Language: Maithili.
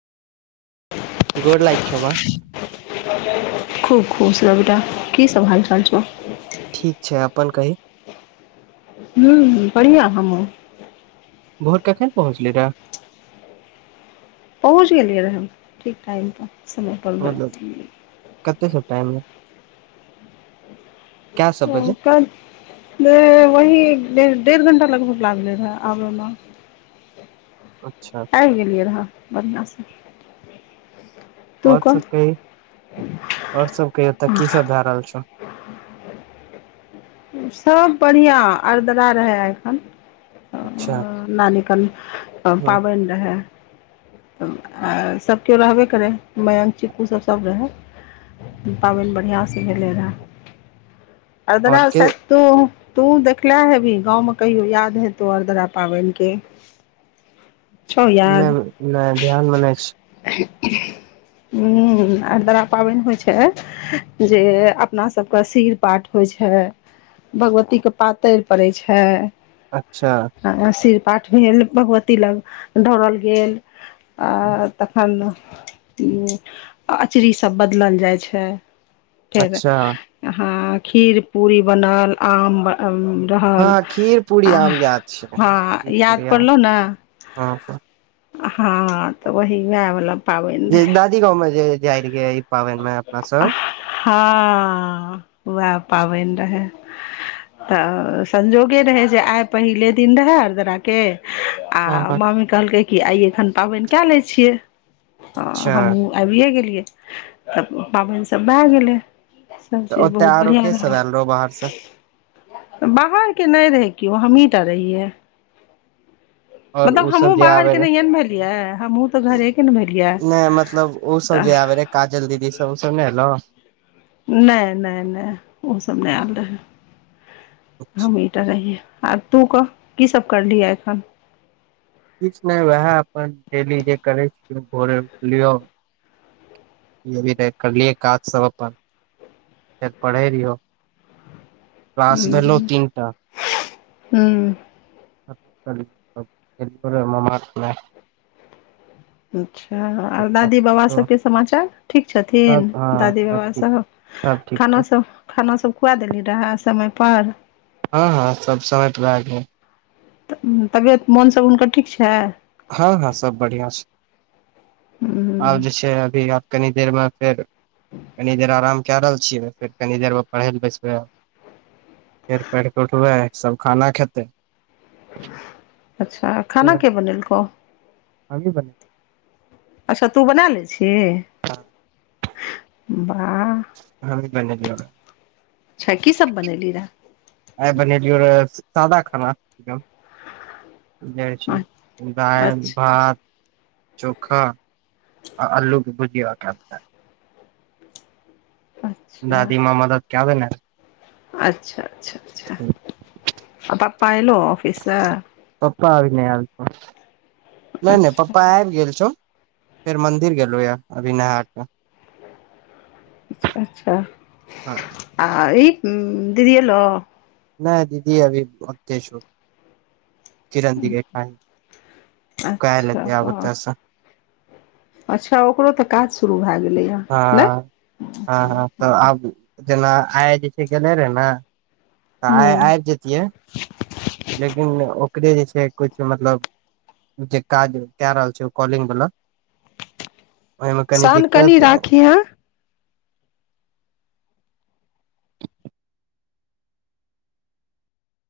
गोर लागै छियो माँ खूब खुश रह बेटा की सब हाल चाल छो ठीक छै अपन कहीं हूँ हूँ बढ़िया हमूँ घर कखन पहुँचलिहीं रहाए पहुँच गेलियै रहाए ठीक टाइमपर समयपर ब- मतलब कते सब टाइममे कै सब बजे [unintelligible] ले वही डेढ़ घण्टा लगभग लागलै रहाए आबमे अच्छा आइब गेलियै रहाए बढ़ियाँ सऽ आओर सबके कहियो आओर सबकहियो ओते की सब भए रहल छै सब बढ़ियाँ अराद्रा रहै आइ एखन अच्छा ए-अ नानीकन तऽ ह पाबनि रहै तऽ ऐं सभ केओ रहबे करै मंयक चिकु सभ सभ रहै पाबनि बढ़ियाँ से भेलै रहाए अदरा और के सब तो तू देखला हेबिहीं गाँंवमे कहियो याद हेतो अरद्रा पाबनिके छौ नहि नहि ध्यानमे नहि छै हुँ आरदरा पाबनि होइ छै जे अपना सबके सिर पाठ होइ छै भगवती के पातरि पड़ै छैय। अच्छा शिरपाठ भेल भगवती लग धोड़ल गेल आ तखन उ अँचरीसभ बदलल जाइ छैय फेर अच्छा हँ खीर पूरी बनल आम रहल हँ खीर पूरी आ आम याद छै हँ खीर याद पूरी आम पड़लहुँ न हँ हँ तऽ वही वएह वला पाबनि जे रहै दादी गाँवं जे जाइ रहियै ई पाबनि मे अपना सब हँ उएह पाबनि रहै तऽ संजोगे रहै जे आइ पहिले दिन रहय अदराके हँ आ हँ, मामी कहलकै क आइ एखन पाबनि क ले छीिये अच्छा हमहु आबिये गेलियै तब पाबनि सब भए गेलै सब तऽ चीज ओते बहुत आरो बढ़िया के सब रहले आयल रहो बाहर से बाहर के नहि रहे केओ हमहीं टा रहियै ओर ओ मतलब सब हमहूँ जे आबे बाहरके रहे नहिए ने भेलियै हमहूँ तऽ घरेके ने भेलियै नहि मतलब ओ सब तऽ जे आबे रहे काजल दीदी सब उसब नहि एलो नहि नहि नहि ओ सब नहि आयल रहै किछु हम ईटा रहियै आ तू कह की सब करलियहे एखन किछु नहि उएह अपन डेली जे करै छिय भोरे उठलियौ य भी त करलियै काज सब अपन पढ़ै रहियौ क्लास भेलहु तीनटा हुँ [unintelligible] खेल ममा मे अच्छा आर दादी बाबा सभके समाचार ठीक छथिन सब हँ दादी सब ठीक बाबासभ सब ठीक छैय। खाना सब खुआ देली रहै समय पर हाँ हाँ सब समट भए गेल तऽ तबियत मोन सब हुनकर ठीक छैय। हाँ हाँ सभ बढ़िआँ छैय। हुँ अब जेय छैय अभी कनी देर मे फेर कनी देर आराम कए रहल छियै फेर कनि देरमे पढ़ै लए बैसबै- फेर पढ़ कऽ उठबै ह सब खाना खेतै अच्छा खाना के बनेलको हमहि बनेलिया अच्छा तू बना लै छिय वाह हमी बनेलियै हन अच्छा की सब बनेली रहए आ बनेलियै रहै सादा खाना एकदम इ खाई छी दाइल अच्छा भात चोखा आ आलू के भुजीया अच्छा दादी माँ मदद कैदने रहै अच्छा अच्छा अच्छा आ पप्पा एयलहु ऑफिससँ पप्पा अभी नहि आल छौ नहि नहि अच्छा पप्पा आब गेल छौ। फेर मंदिर गेलो य अभी नहा क अच्छऽ अच्छऽ आ ई दीदी एलो नय दीदी अभी ओते छौ किरन दी ऐयठा ही कालइ अच्छा एतो आब ओतेसँ अच्छऽ ओकरो तऽ काज शुरू भए गेलै यऽ हँ - हँ हँ तऽ आब जना आइ जे छैय गेले रहे नऽ तऽ आ ह आइब जतियै लेकिन ओकरे जे छै किछु मतलब जे काज कए रहल छै ओ कॉलिंग वला ओहिमे कनी शान कनि दिक्कत राखिहे